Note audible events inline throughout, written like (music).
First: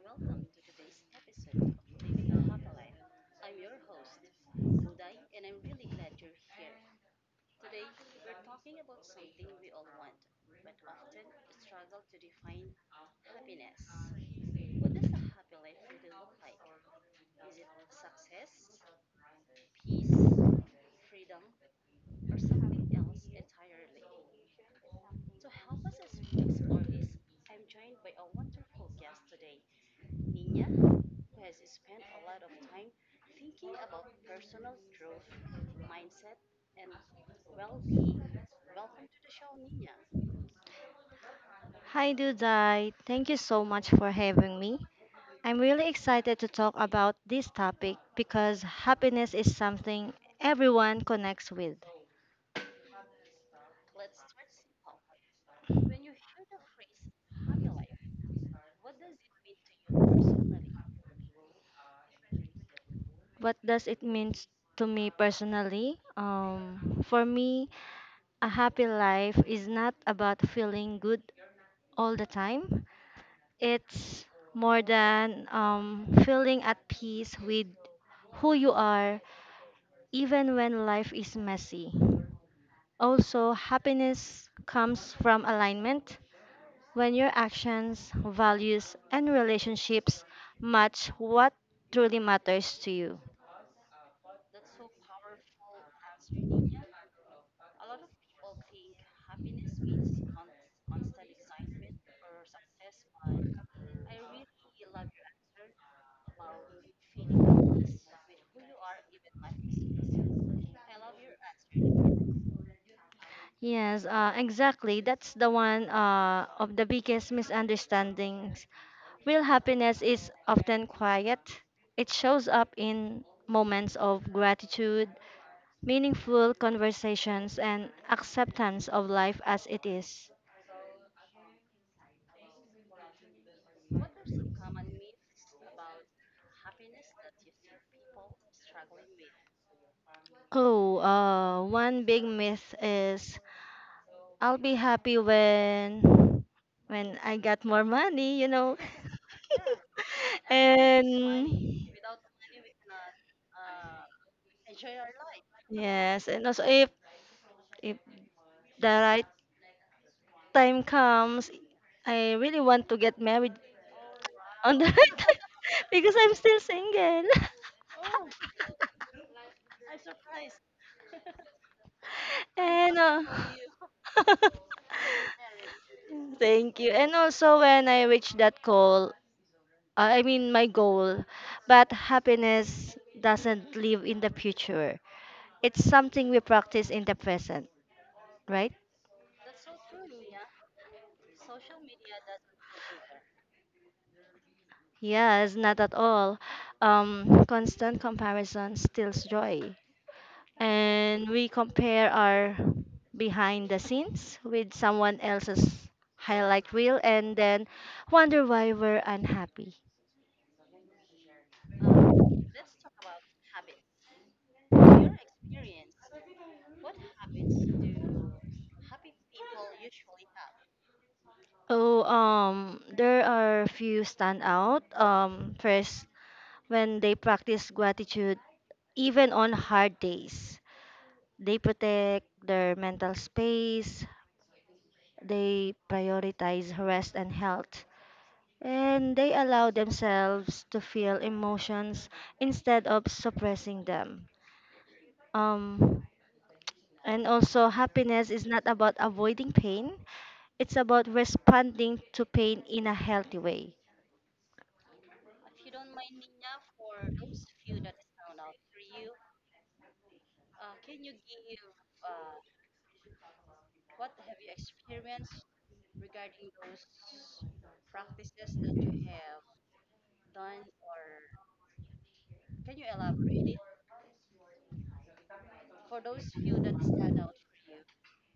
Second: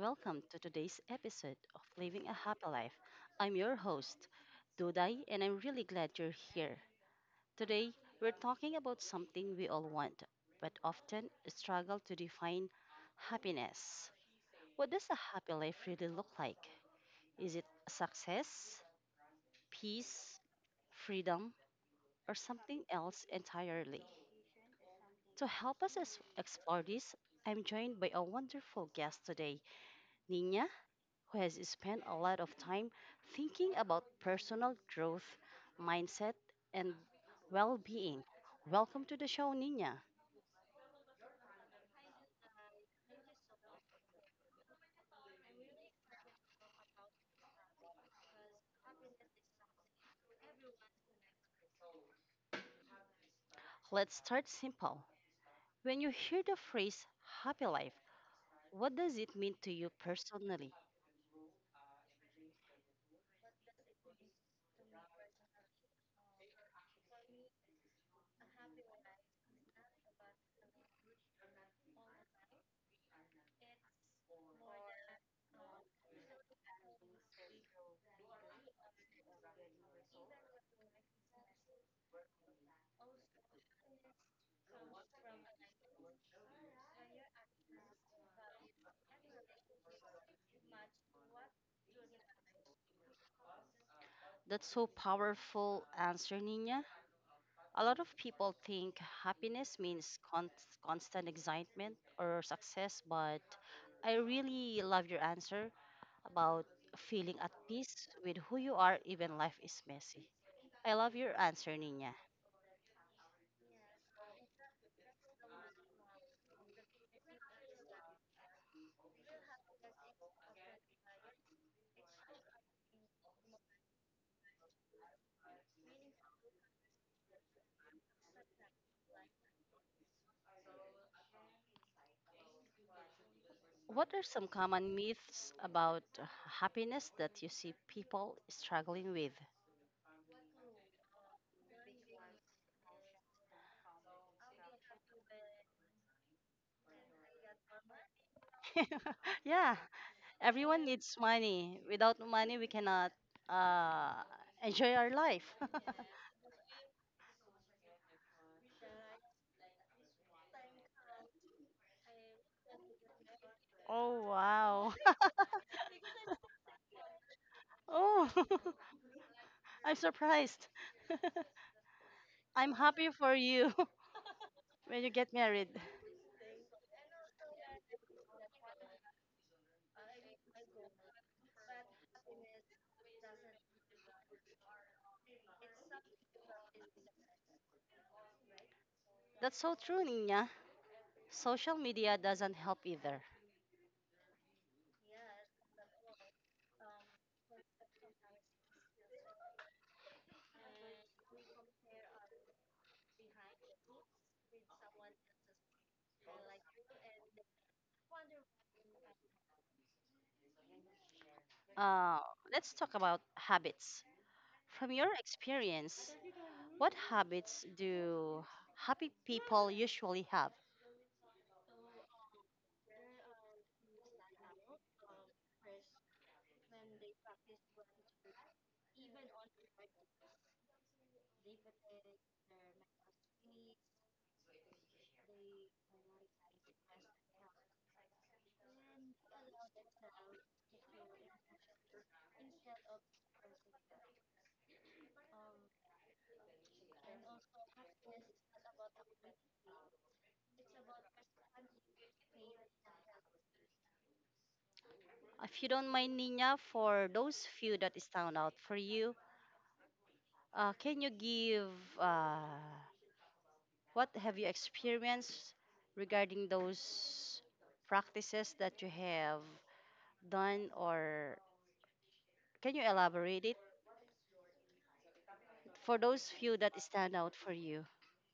welcome to today's episode of Living a Happy Life. I'm your host, Dodai, and I'm really glad you're here. Today, we're talking about something we all want, but often struggle to define happiness. What does a happy life really look like? Is it success, peace, freedom, or something else entirely? To help us explore this, I'm joined by a wonderful guest today, Nina, who has spent a lot of time thinking about personal growth, mindset, and well being. Welcome to the show, Nina. Hi, Dudai. Thank you so much for having me. I'm really excited to talk about this topic because happiness is something everyone connects with. Let's start simple. When you hear the phrase happy life, what does it mean to you personally? What does it mean to me personally? For me, a happy life is not about feeling good all the time, it's more than feeling at peace with who you are, even when life is messy. Also, happiness comes from alignment when your actions, values, and relationships match what truly matters to you. That's so powerful answer, Nina. A lot of people think happiness means constant excitement or success, but I really love your answer about feeling at peace with who you are, even life is messy. I love your answer, Nina. Yes, exactly. That's the one of the biggest misunderstandings. Real happiness is often quiet, it shows up in moments of gratitude, meaningful conversations, and acceptance of life as it is. What are some common myths about happiness that you see people struggling with? Oh, one big myth is I'll be happy when I got more money, you know. (laughs) yeah, (laughs) everyone needs money. And Without money, we cannot uh, enjoy our life. yes, and also if the right time comes, I really want to get married (laughs) oh, on the (laughs) wow. right time (laughs) because I'm still single. (laughs) Oh, (laughs) I'm surprised. (laughs) I'm And happy for you (laughs) (laughs) when you get married. thank you. And also when I reach that goal, I mean my goal, but happiness doesn't live in the future. It's something we practice in the present, right? That's so true, Nina. Social media doesn't help either. Yes, not at all. Constant comparison steals joy. And we compare our behind the scenes with someone else's highlight reel and then wonder why we're unhappy. Uh, let's talk about habits. From your experience, what habits do happy people usually have? Oh, there are few stand out. First, when they practice gratitude, even on hard days, they protect their mental space. They prioritize rest and health, and they allow themselves to feel emotions instead of suppressing them. Um, and also, happiness is not about avoiding pain, it's about responding to pain in a healthy way. If you don't mind, Nina, for those few that stand out for you, can you give uh, what have you experienced regarding those practices that you have done, or can you elaborate it for those few that stand out for you?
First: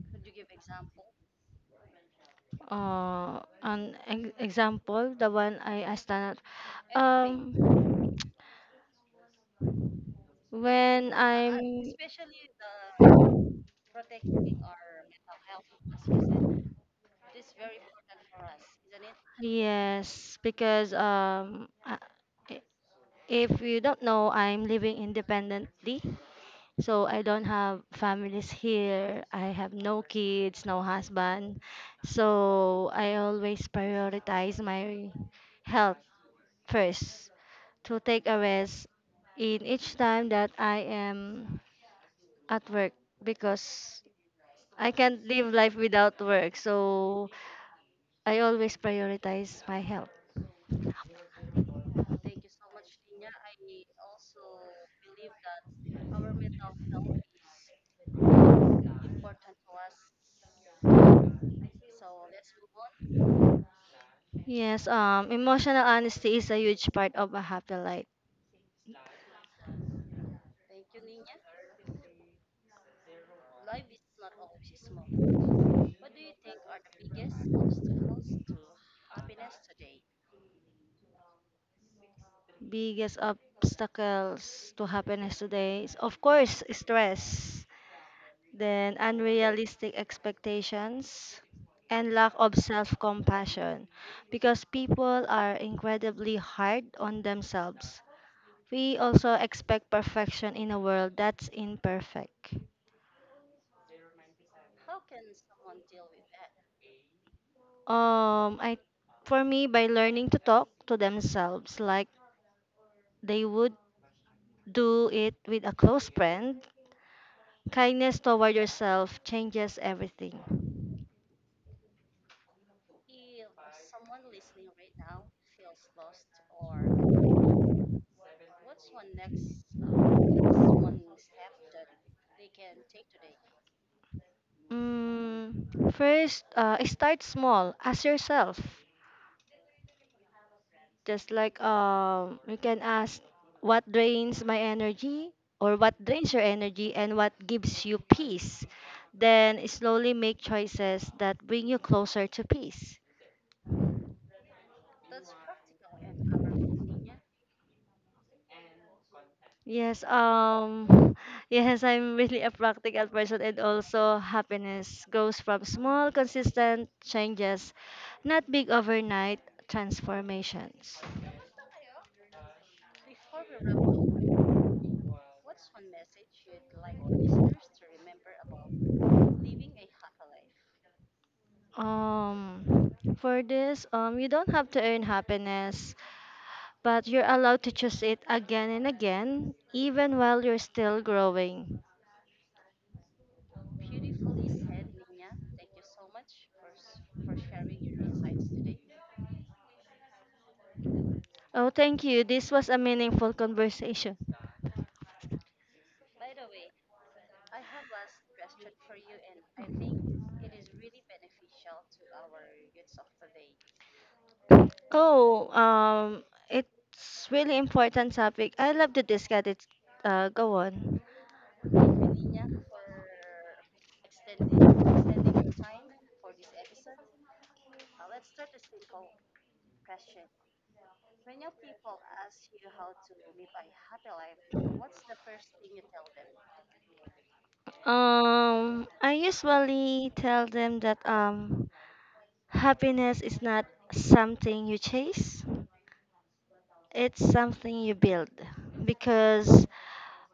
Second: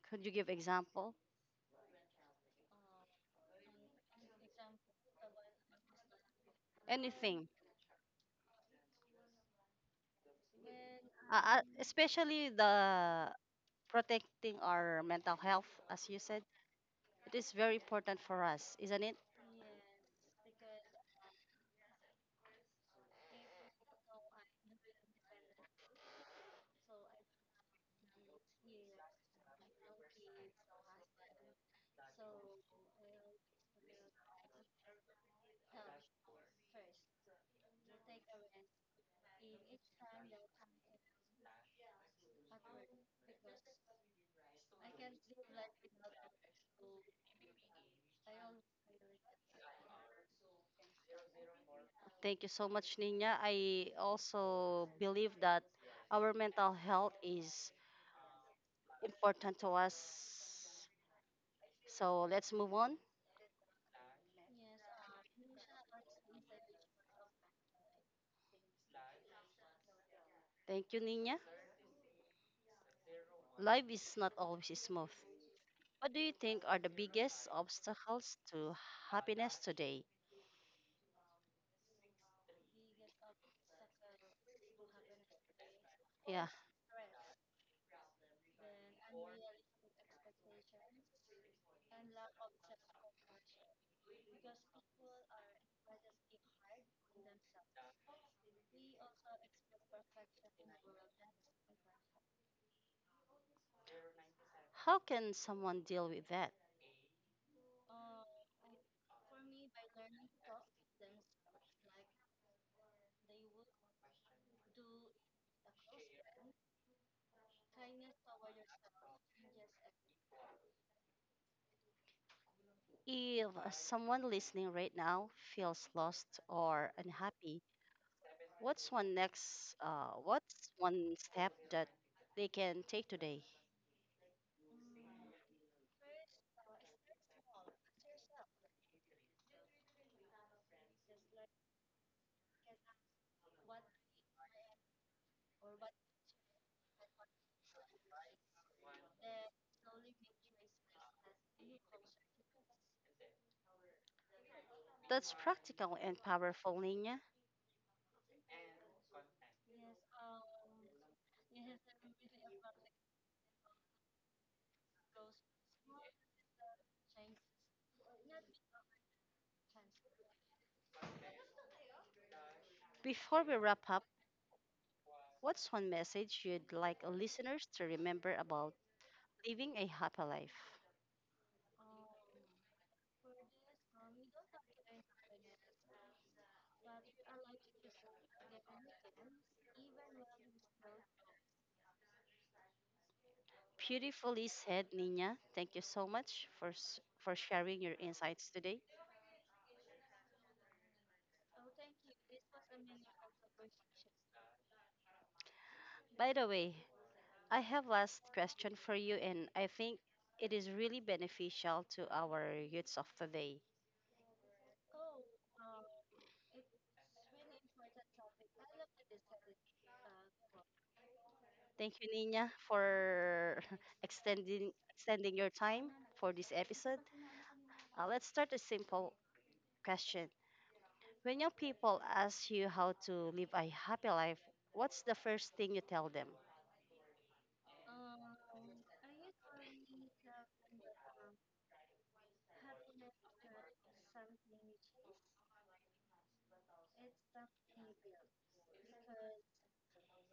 Could you give example? An example, the one I stand at, Anything um, when I'm especially the protecting our mental health, as you said, it is very important for us, isn't it? yes, because i- if you don't know, I'm living independently. So I don't have families here. I have no kids, no husband. So I always prioritize my health first, to take a rest in each time that I am at work, because I can't live life without work. So I always prioritize my health. Thank you so much, Nina. I also believe that our mental health is important to us, so let's move on. Yes, um, emotional honesty is a huge part of a happy life. Thank you, Nina. Life is not always smooth. What do you think are the biggest obstacles to happiness today? Biggest obstacles to happiness today is, of Yeah. course, stress, then unrealistic expectations, and lack of self compassion because people are incredibly hard on themselves. We also expect perfection in a world that's imperfect. How can someone deal with that? I For me, by learning to talk to themselves like they would do it with a close friend. Kindness toward yourself changes everything. If someone listening right now feels lost or unhappy, what's one step that they can take today? Mm, first, start small. Ask yourself. Just like you can ask what drains my energy, or what drains your energy and what gives you peace. Then slowly make choices that bring you closer to peace. That's practical and powerful, Nina. Yes, (sighs) (laughs) yes, I'm really a practical person, and also happiness grows from small, consistent changes, not big overnight transformations. Before we wrap up, what's one message you'd like listeners to remember about living a happy life? For this, you don't have to earn happiness, but you're allowed to choose it again and again, even while you're still growing. Beautifully said, Nina. Thank you so much for for sharing your insights today. Oh, thank you. This was a meaningful conversation. By the way, I have last question for you, and I think it is really beneficial to our youths of today. Oh, it's really important topic. I love to discuss it. Go on. Thank you, Nina, for (laughs) extending your time for this episode. Let's start a simple question. When young people ask you how to live a happy life, what's the first thing you tell them? I usually tell them that happiness is not something you chase. It's something you build, because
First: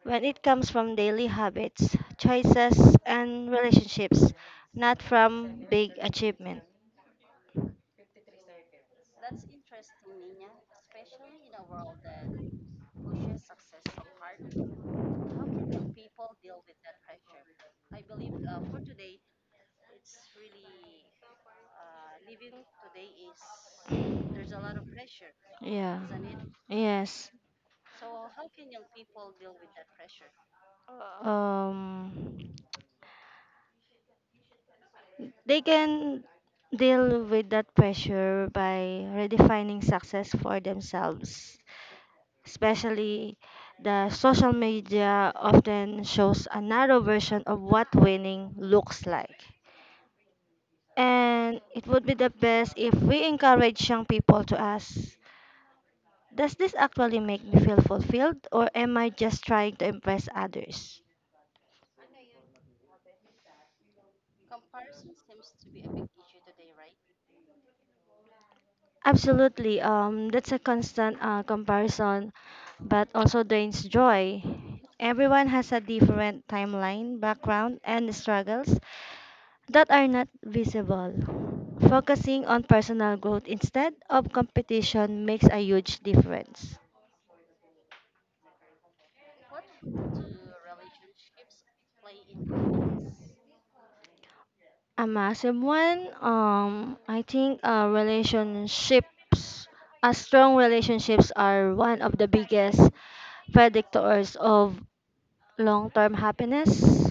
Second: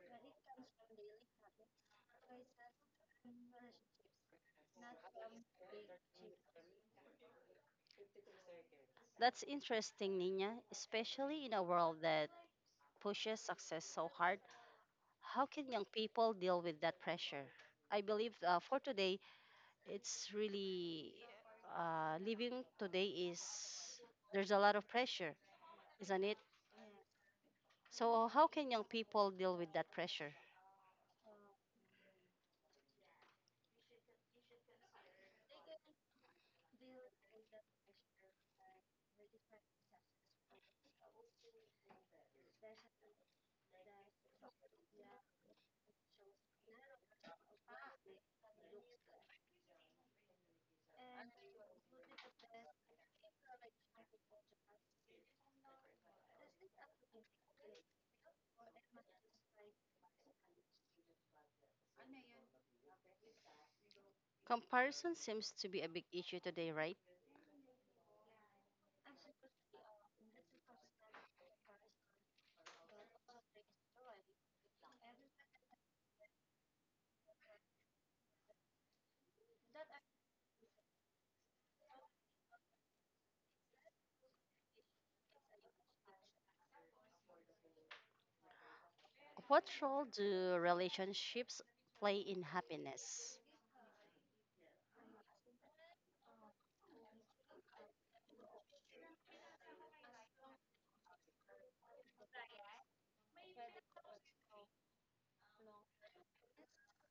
when it comes from daily habits, choices, and relationships, not from big achievement. That's interesting, Nina, especially in a world that pushes success so hard. How can young people deal with that pressure? I believe for today, it's really living today is there's a lot of pressure, Yeah. isn't it? Yes. So how can young people deal with that pressure? Um, they can deal with that pressure by redefining success for themselves, especially the social media often shows a narrow version of what winning looks like. And it would be the best if we encourage young people to ask, does this actually make me feel fulfilled, or am I just trying to impress others? Comparison seems to be a big issue today, right? Absolutely. That's a constant comparison, but also drains joy. Everyone has a different timeline, background, and struggles that are not visible. Focusing on personal growth instead of competition makes a huge difference. What role do relationships play in happiness? A massive one. I think relationships, strong relationships are one of the biggest predictors of long-term happiness,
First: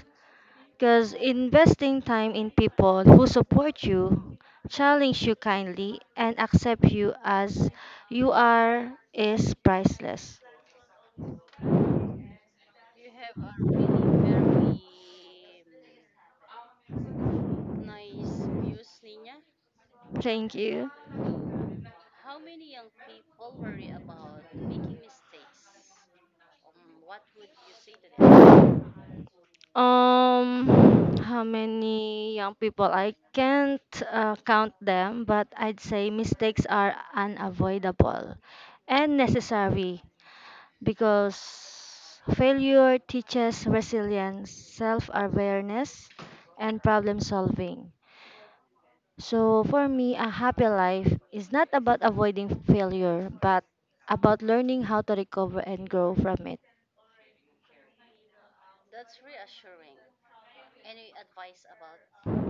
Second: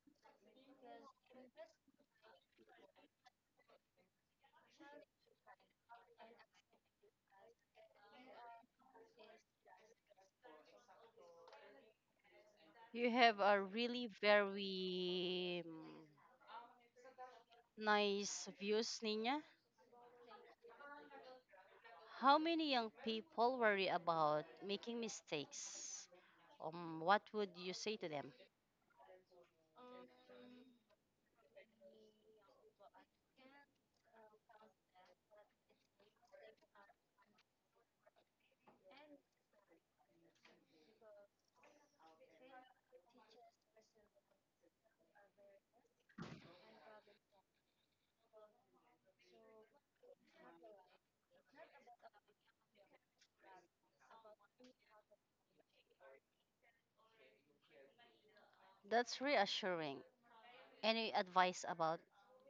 because investing time in people who support you, challenge you kindly, and accept you as you are is priceless. You have a really very nice views, Nina. Thank you. How many young people worry about making mistakes? What would you say to them? How many young people? I can't count them, but I'd say mistakes are unavoidable and necessary, because failure teaches resilience, self awareness, and problem solving. So for me, a happy life is not about avoiding failure, but about learning how to recover and grow from it. That's reassuring. Any advice about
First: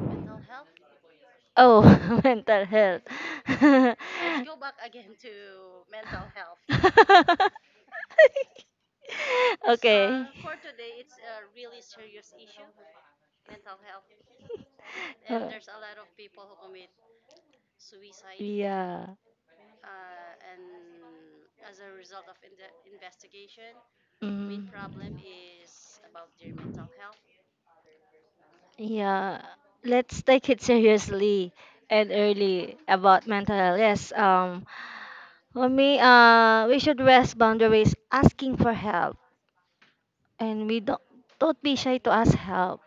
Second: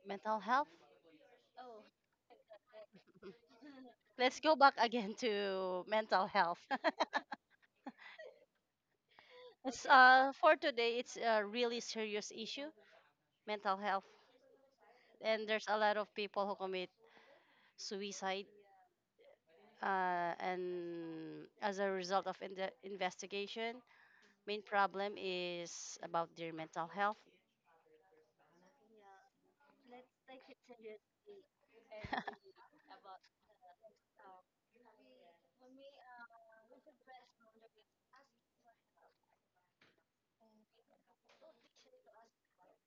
mental health? Oh, (laughs) mental health. (laughs) (laughs) let (laughs) Let's go back again to mental health. (laughs) (laughs) It's, okay. For today, it's a really serious issue, And mental health. uh, And there's a lot of people who commit suicide. yeah. And as a result of in the investigation, main Mm. problem is about their mental health. Yeah, let's take it seriously and early about mental health. Yes, for me, we should rest boundaries asking for help. And we don't be shy to ask help,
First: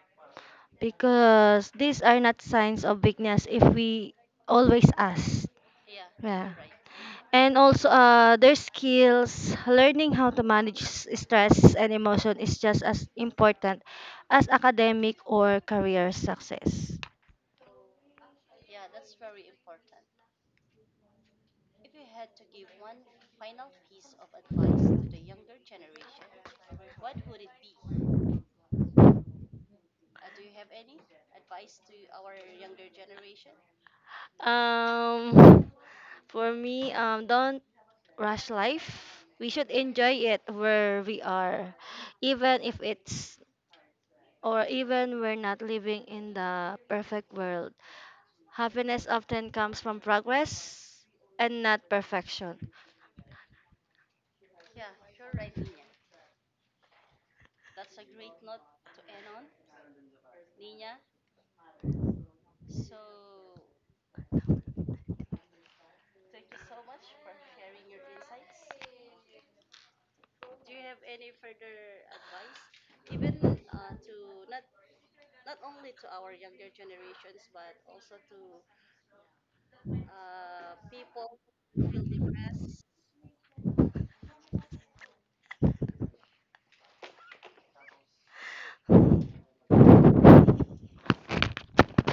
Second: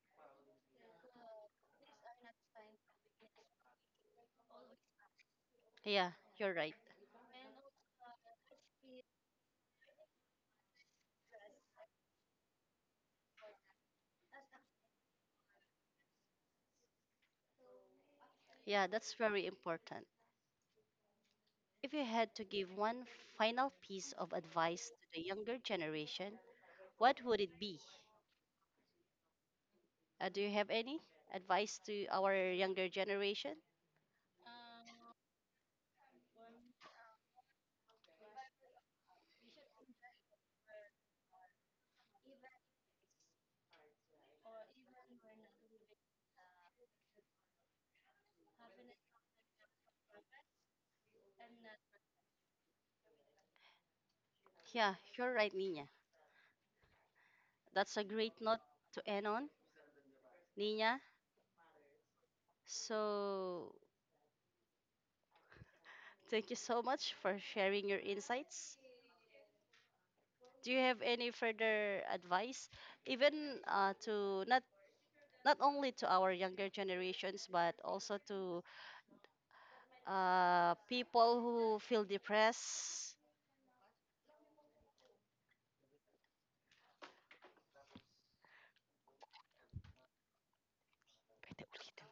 because these are not signs of weakness if we always ask. Yeah, Yeah. you're right. And also, their skills, learning how to manage stress and emotion is just as important as academic or career success. Yeah, that's very important. If you had to give one final piece of advice to the younger generation, what would it be? Do you have any advice to our younger generation? Um, for me, don't rush life. We should enjoy it where we are, even if it's or even we're not living in the perfect world. Happiness often comes from progress and not perfection. Yeah, you're right, Nina. That's a great note to end on, Nina. So, thank you so much for sharing your insights. Do you have any further advice, even to not only to our younger generations, but also to people who feel depressed? Pwede ulitin.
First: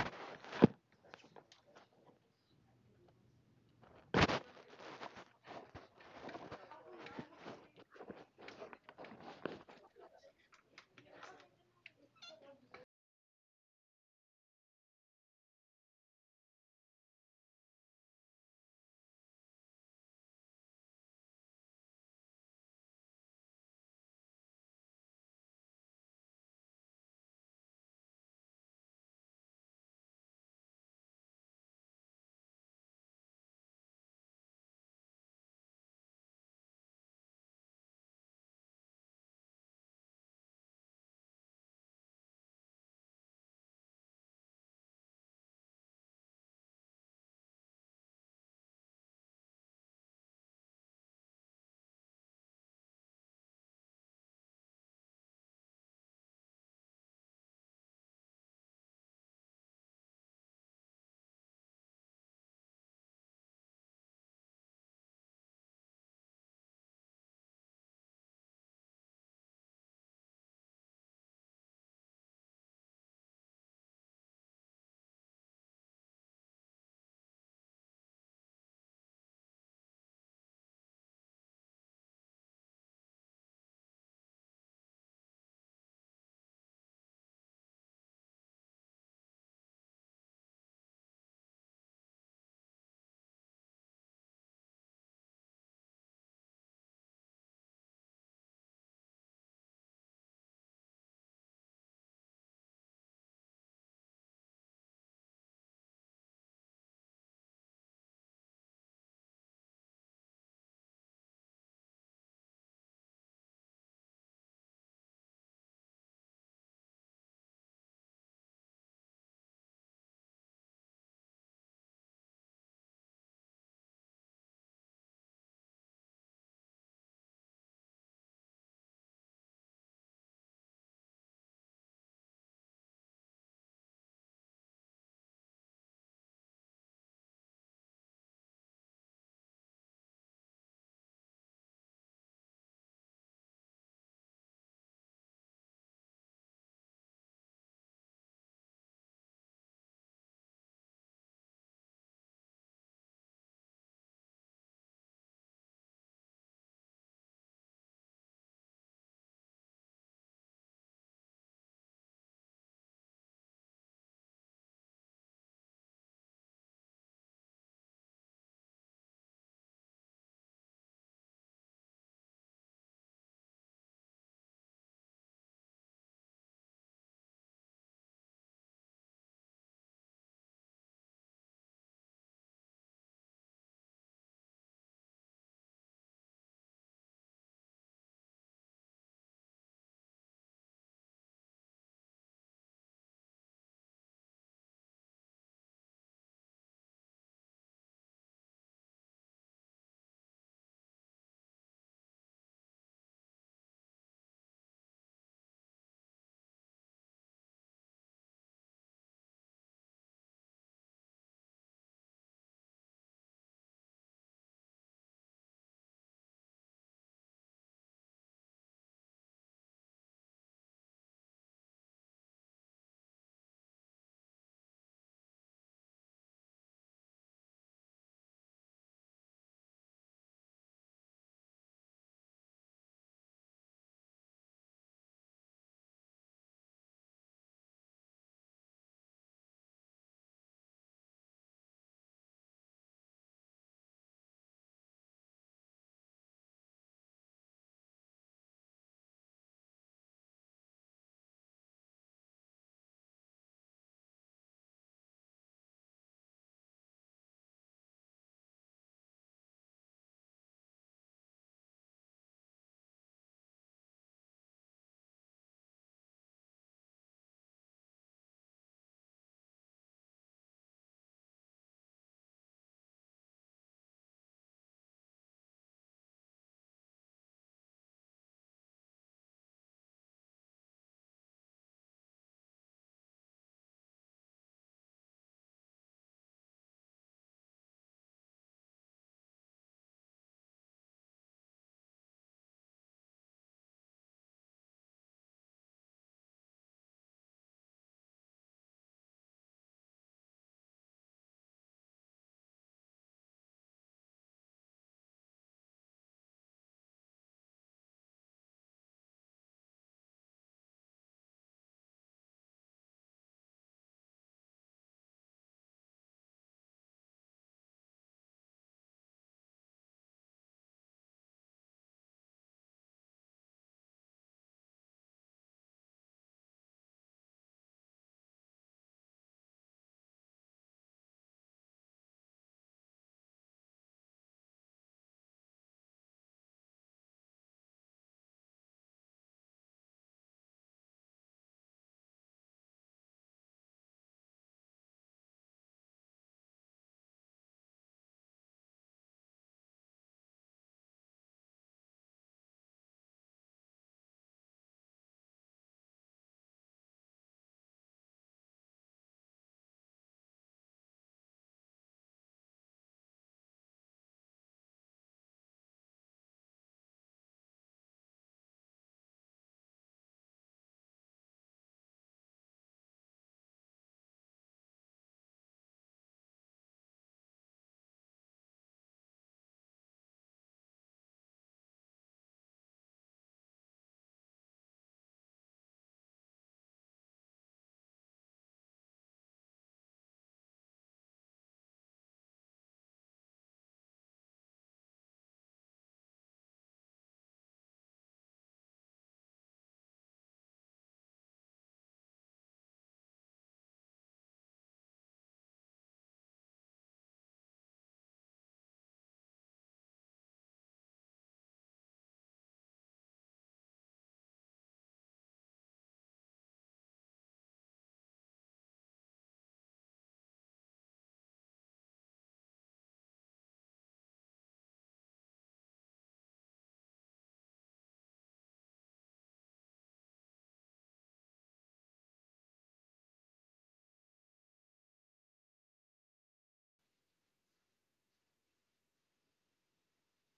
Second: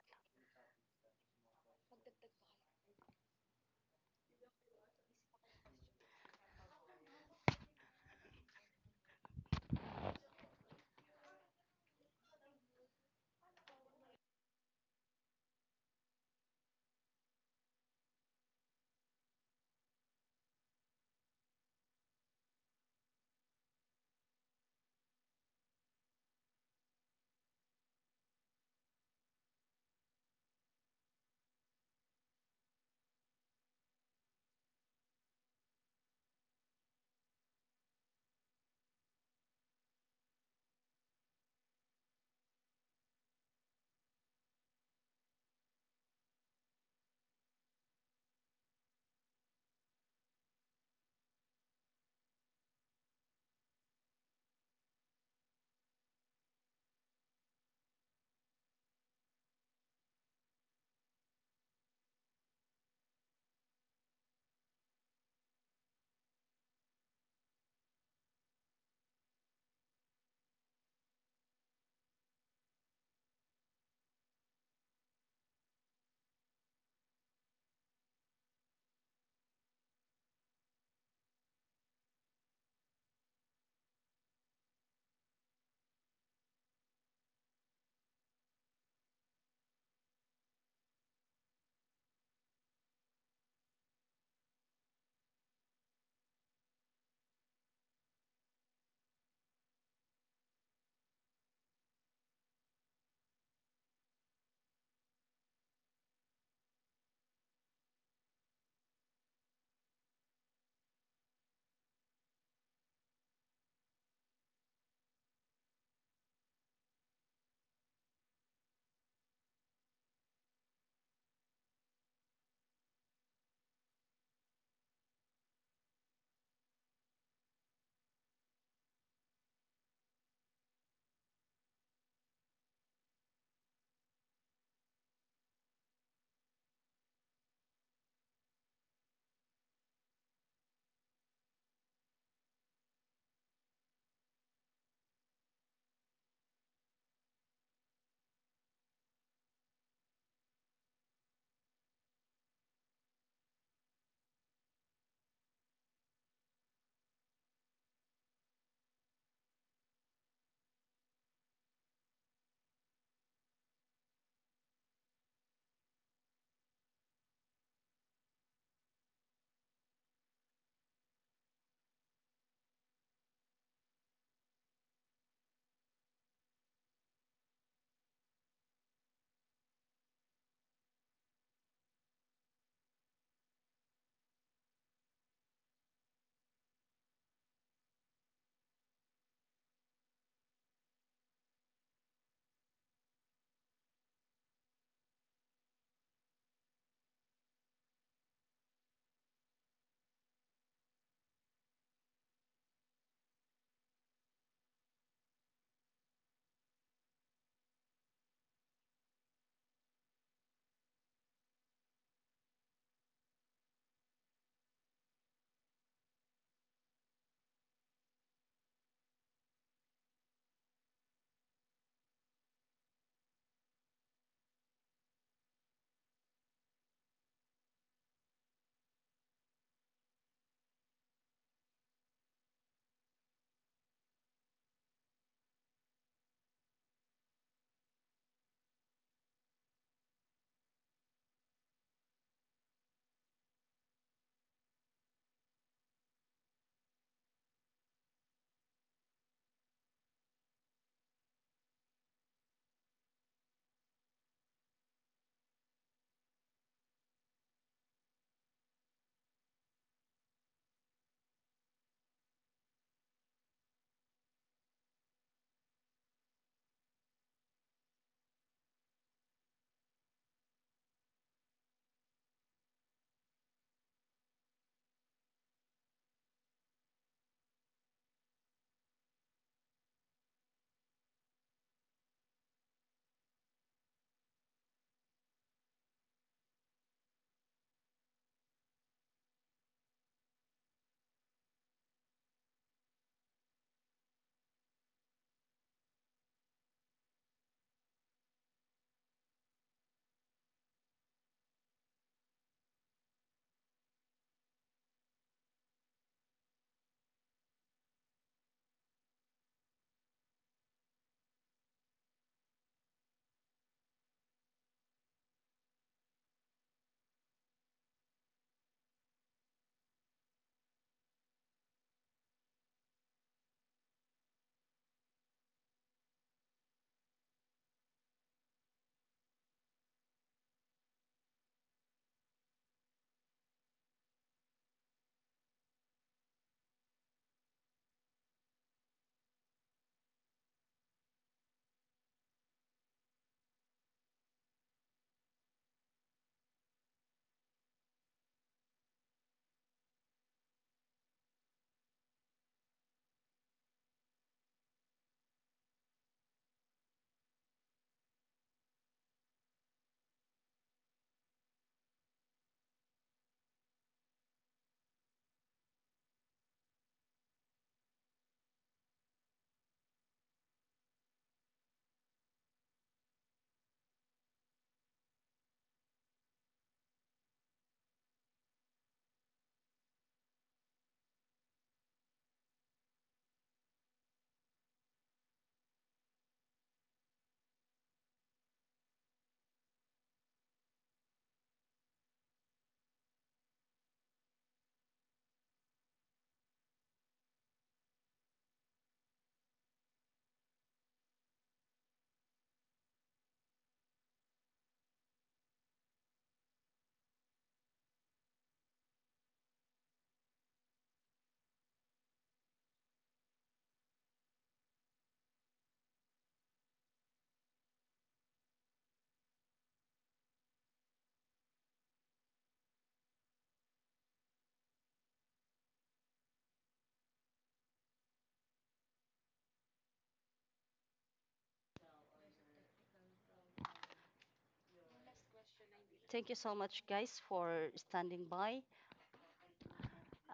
Thank you so much, guys, for standing by.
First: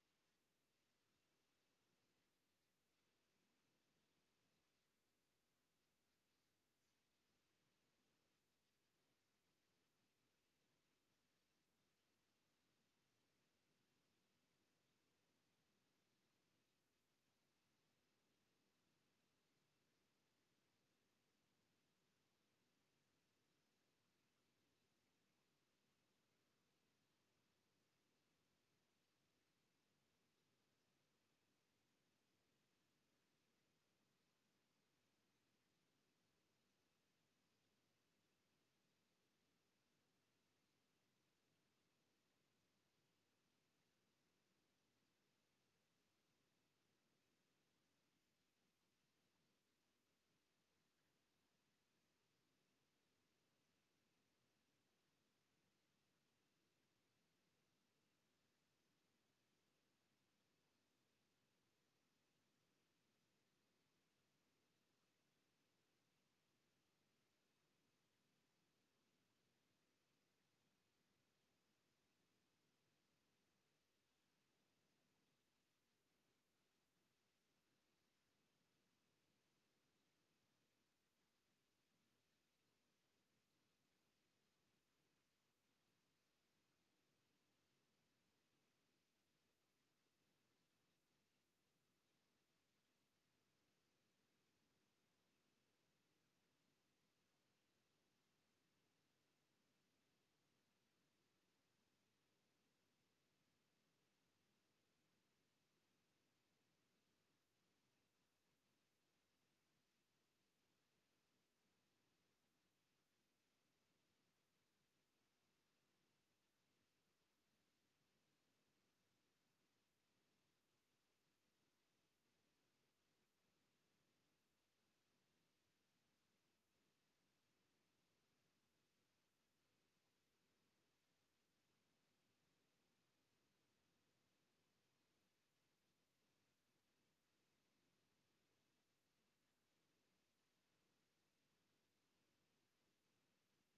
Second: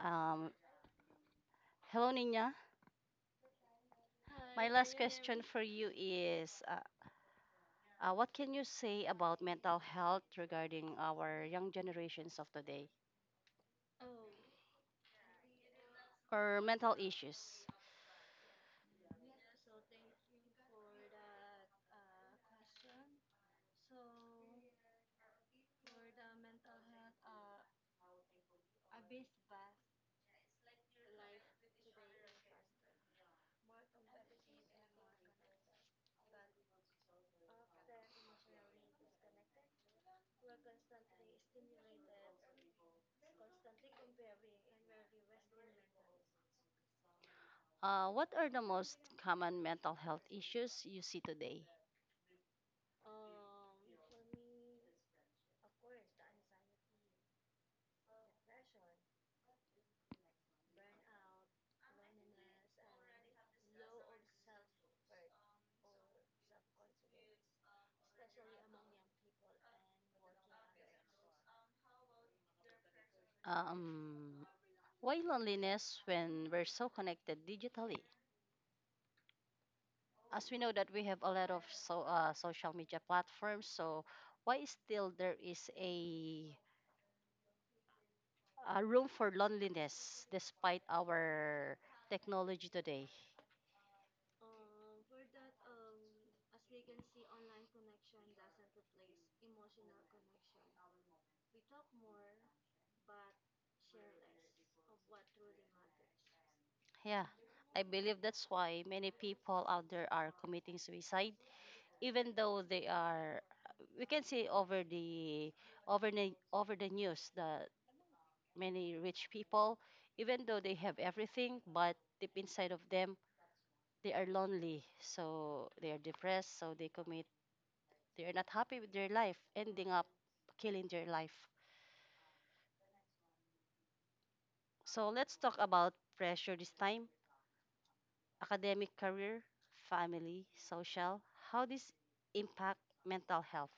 Um, hello, Nina. My last I question for you is what can you say about mental health regarding our young generations of today or mental issues? What are the most common mental health issues you see today? Um, why loneliness when we're so connected digitally? As we know that we have a lot of social media platforms, so why still there is a room for loneliness despite our technology today? Yeah, I believe that's why many people out there are committing suicide, even though they are, we can say over the over the news that many rich people, even though they have everything, but deep inside of them they are lonely, so they are depressed, so they commit. They are not happy with their life, ending up killing their life. So let's talk about pressure this time. Academic career, family, social, how this impact mental health.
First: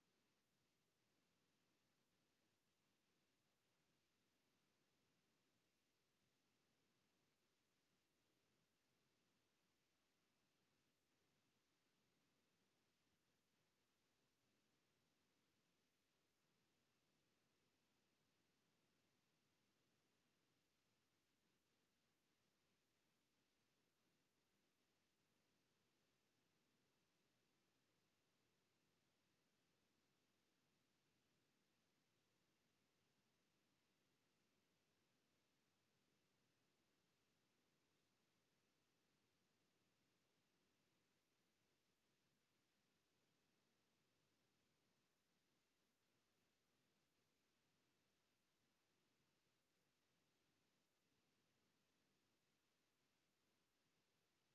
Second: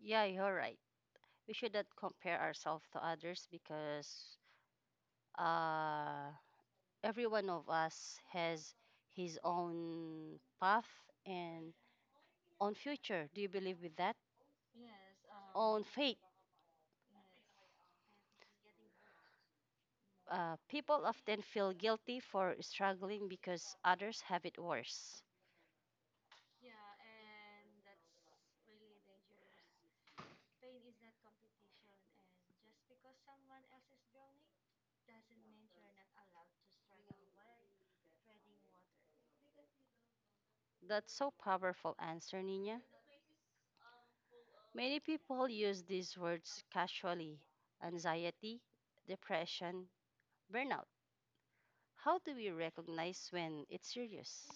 Yeah, you're right. We should not compare ourselves to others because uh, every one of us has his own path and own future. Do you believe with that? Own fate. People often feel guilty for struggling because others have it worse. That's so powerful answer, Nina. Many people use these words casually, anxiety, depression, burnout. How do we recognize when it's serious?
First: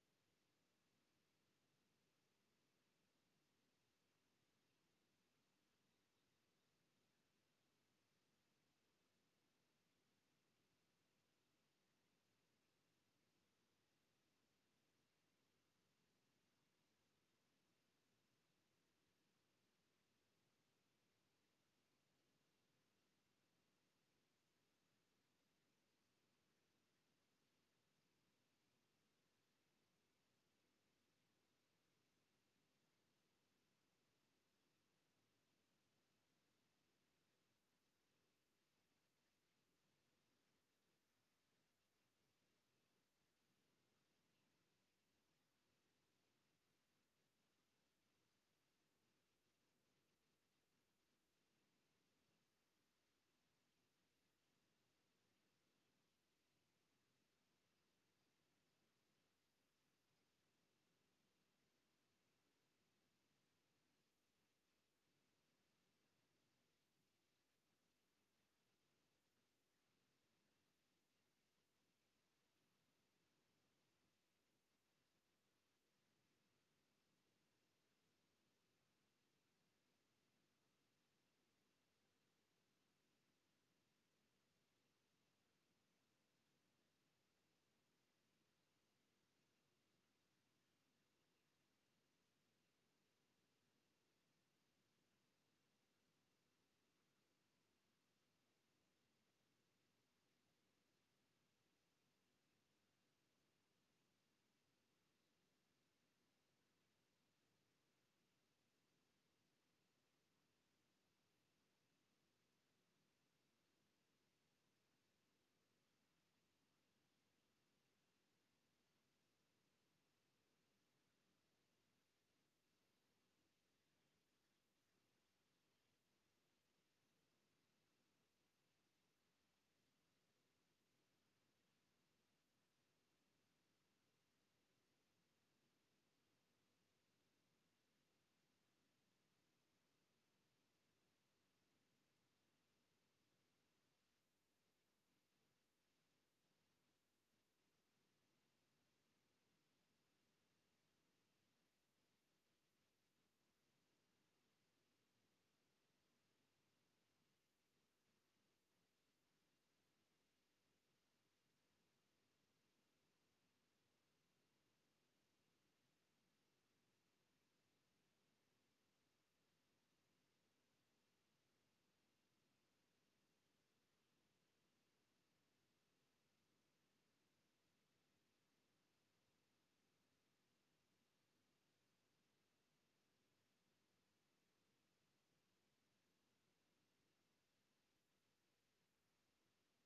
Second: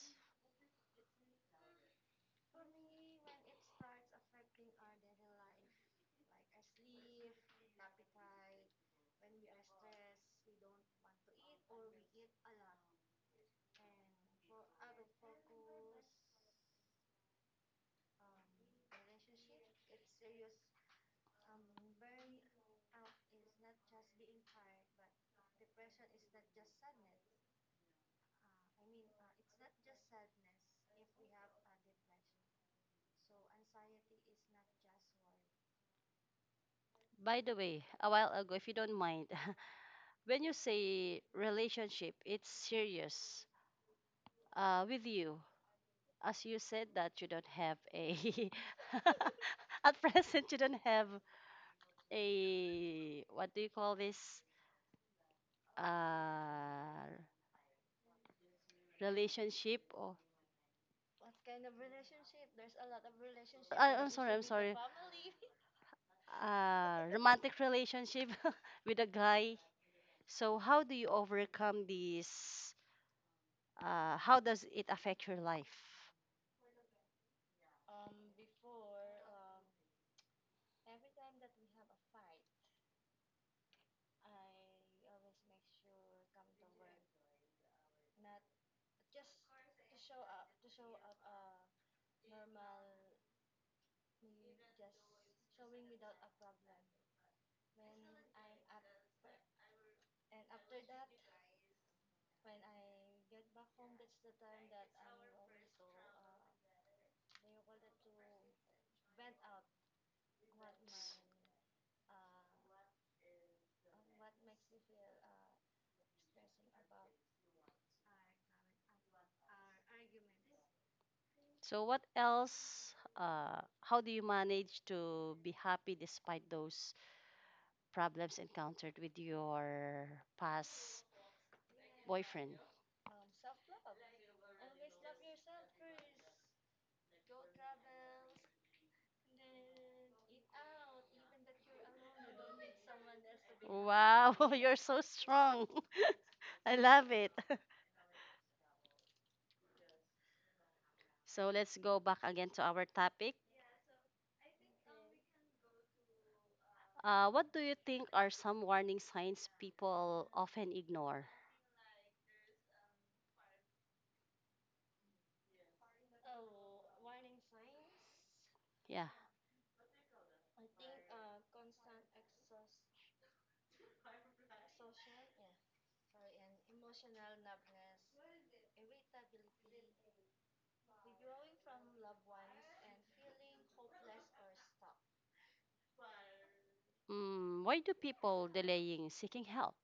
By the way, a while ago, if you don't mind, (laughs) when you say relationship, it's serious with you. As you said that you don't have a (laughs) at present, you don't have a, what do you call this? Uh, Relationship or I'm sorry, relationship, I'm sorry. Romantic relationship (laughs) with a guy. So how do you overcome this? How does it affect your life? So what else? How do you manage to be happy despite those problems encountered with your past boyfriend? Wow, (laughs) you're so strong. (laughs) I love it. (laughs) So let's go back again to our topic. What do you think are some warning signs people often ignore? Yeah. Mm, why do people delaying seeking help?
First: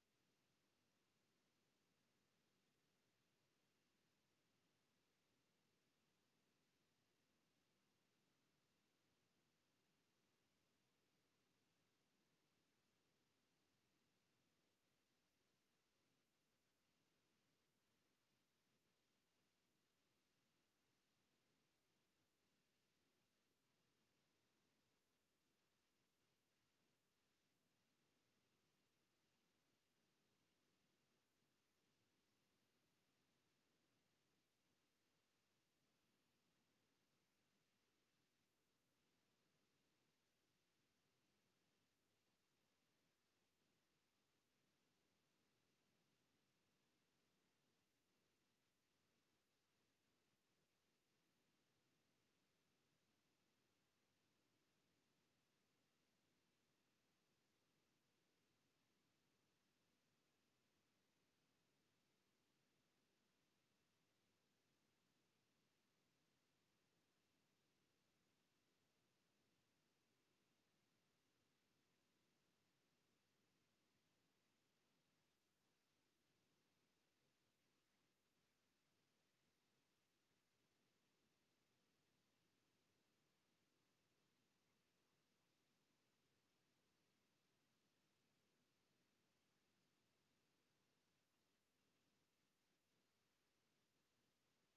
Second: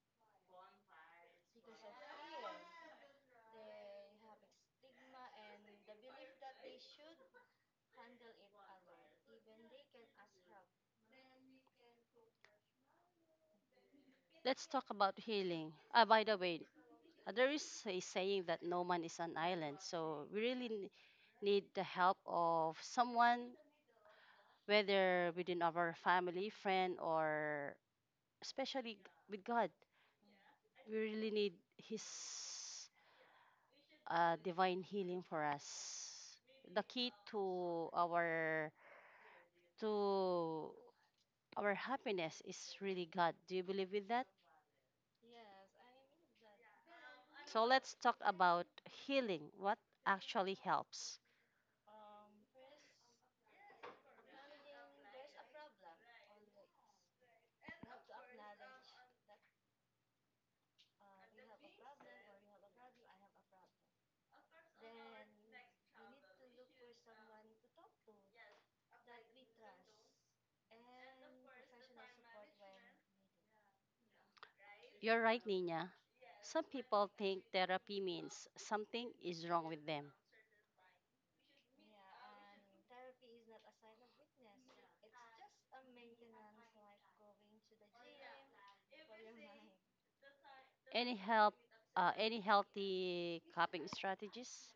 Let's talk about healing. Ah, by the way, there is a saying that no man is an island, so we really need the help of someone whether within our family, friend, or especially with God. We really need His divine healing for us. The key to our happiness is really God. Do you believe with that? So let's talk about healing. What actually helps? You're right, Nina. Some people think therapy means something is wrong with them. Any help? Any healthy coping strategies?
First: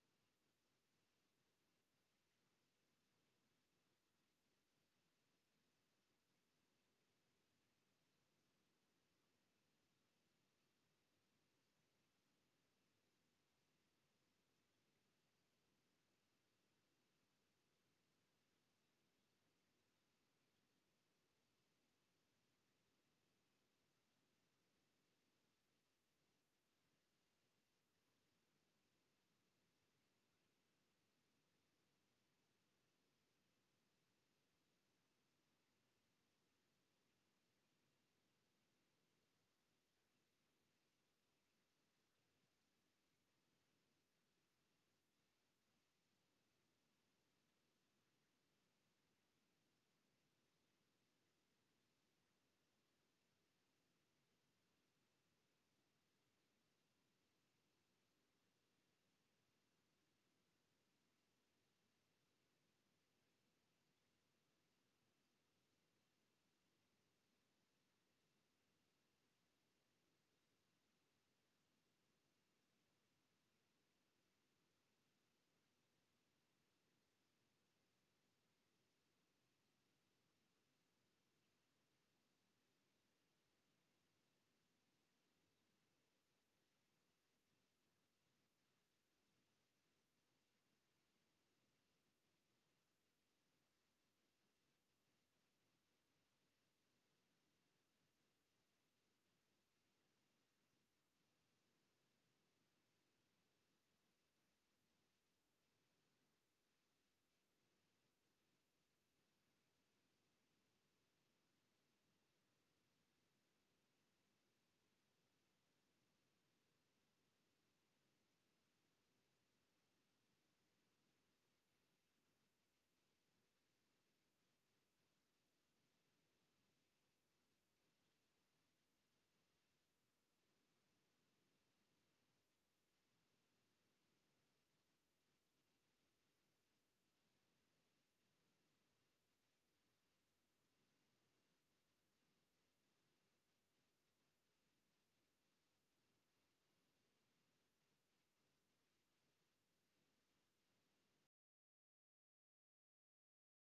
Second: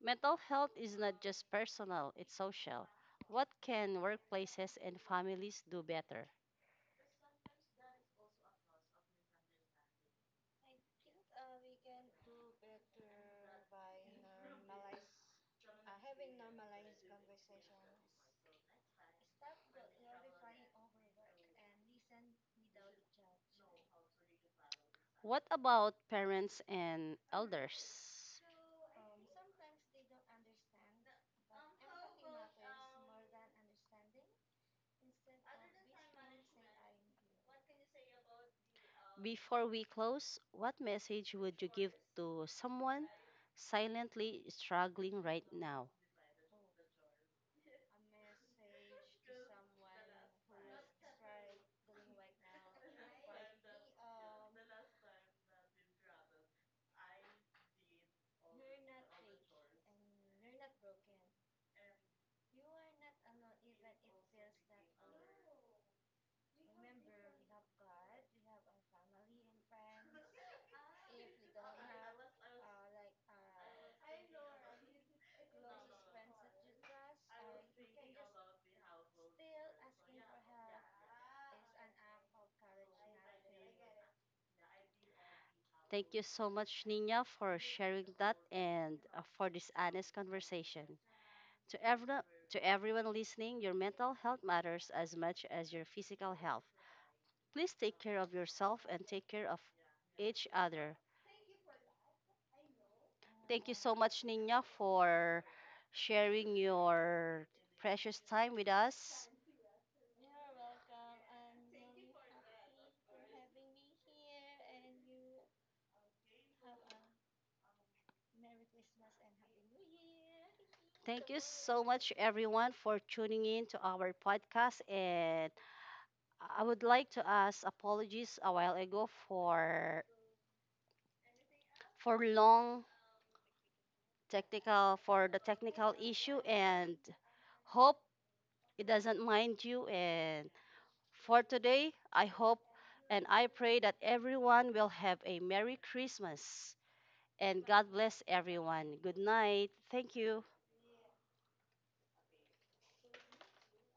Mental health is not just personal; it's social. What can workplaces and families do better? What about parents and elders? Before we close, what message would you give to someone silently struggling right now? Thank you so much, Nina, for sharing that and for this honest conversation. To everyone, to everyone listening, your mental health matters as much as your physical health. Please take care of yourself and take care of each other. Thank you so much, Nina, for sharing your precious time with us. Thank you so much, everyone, for tuning in to our podcast, and I would like to ask apologies a while ago for long technical for the technical issue, and hope it doesn't mind you, and for today I hope and I pray that everyone will have a merry Christmas and God bless everyone. Good night. Thank you.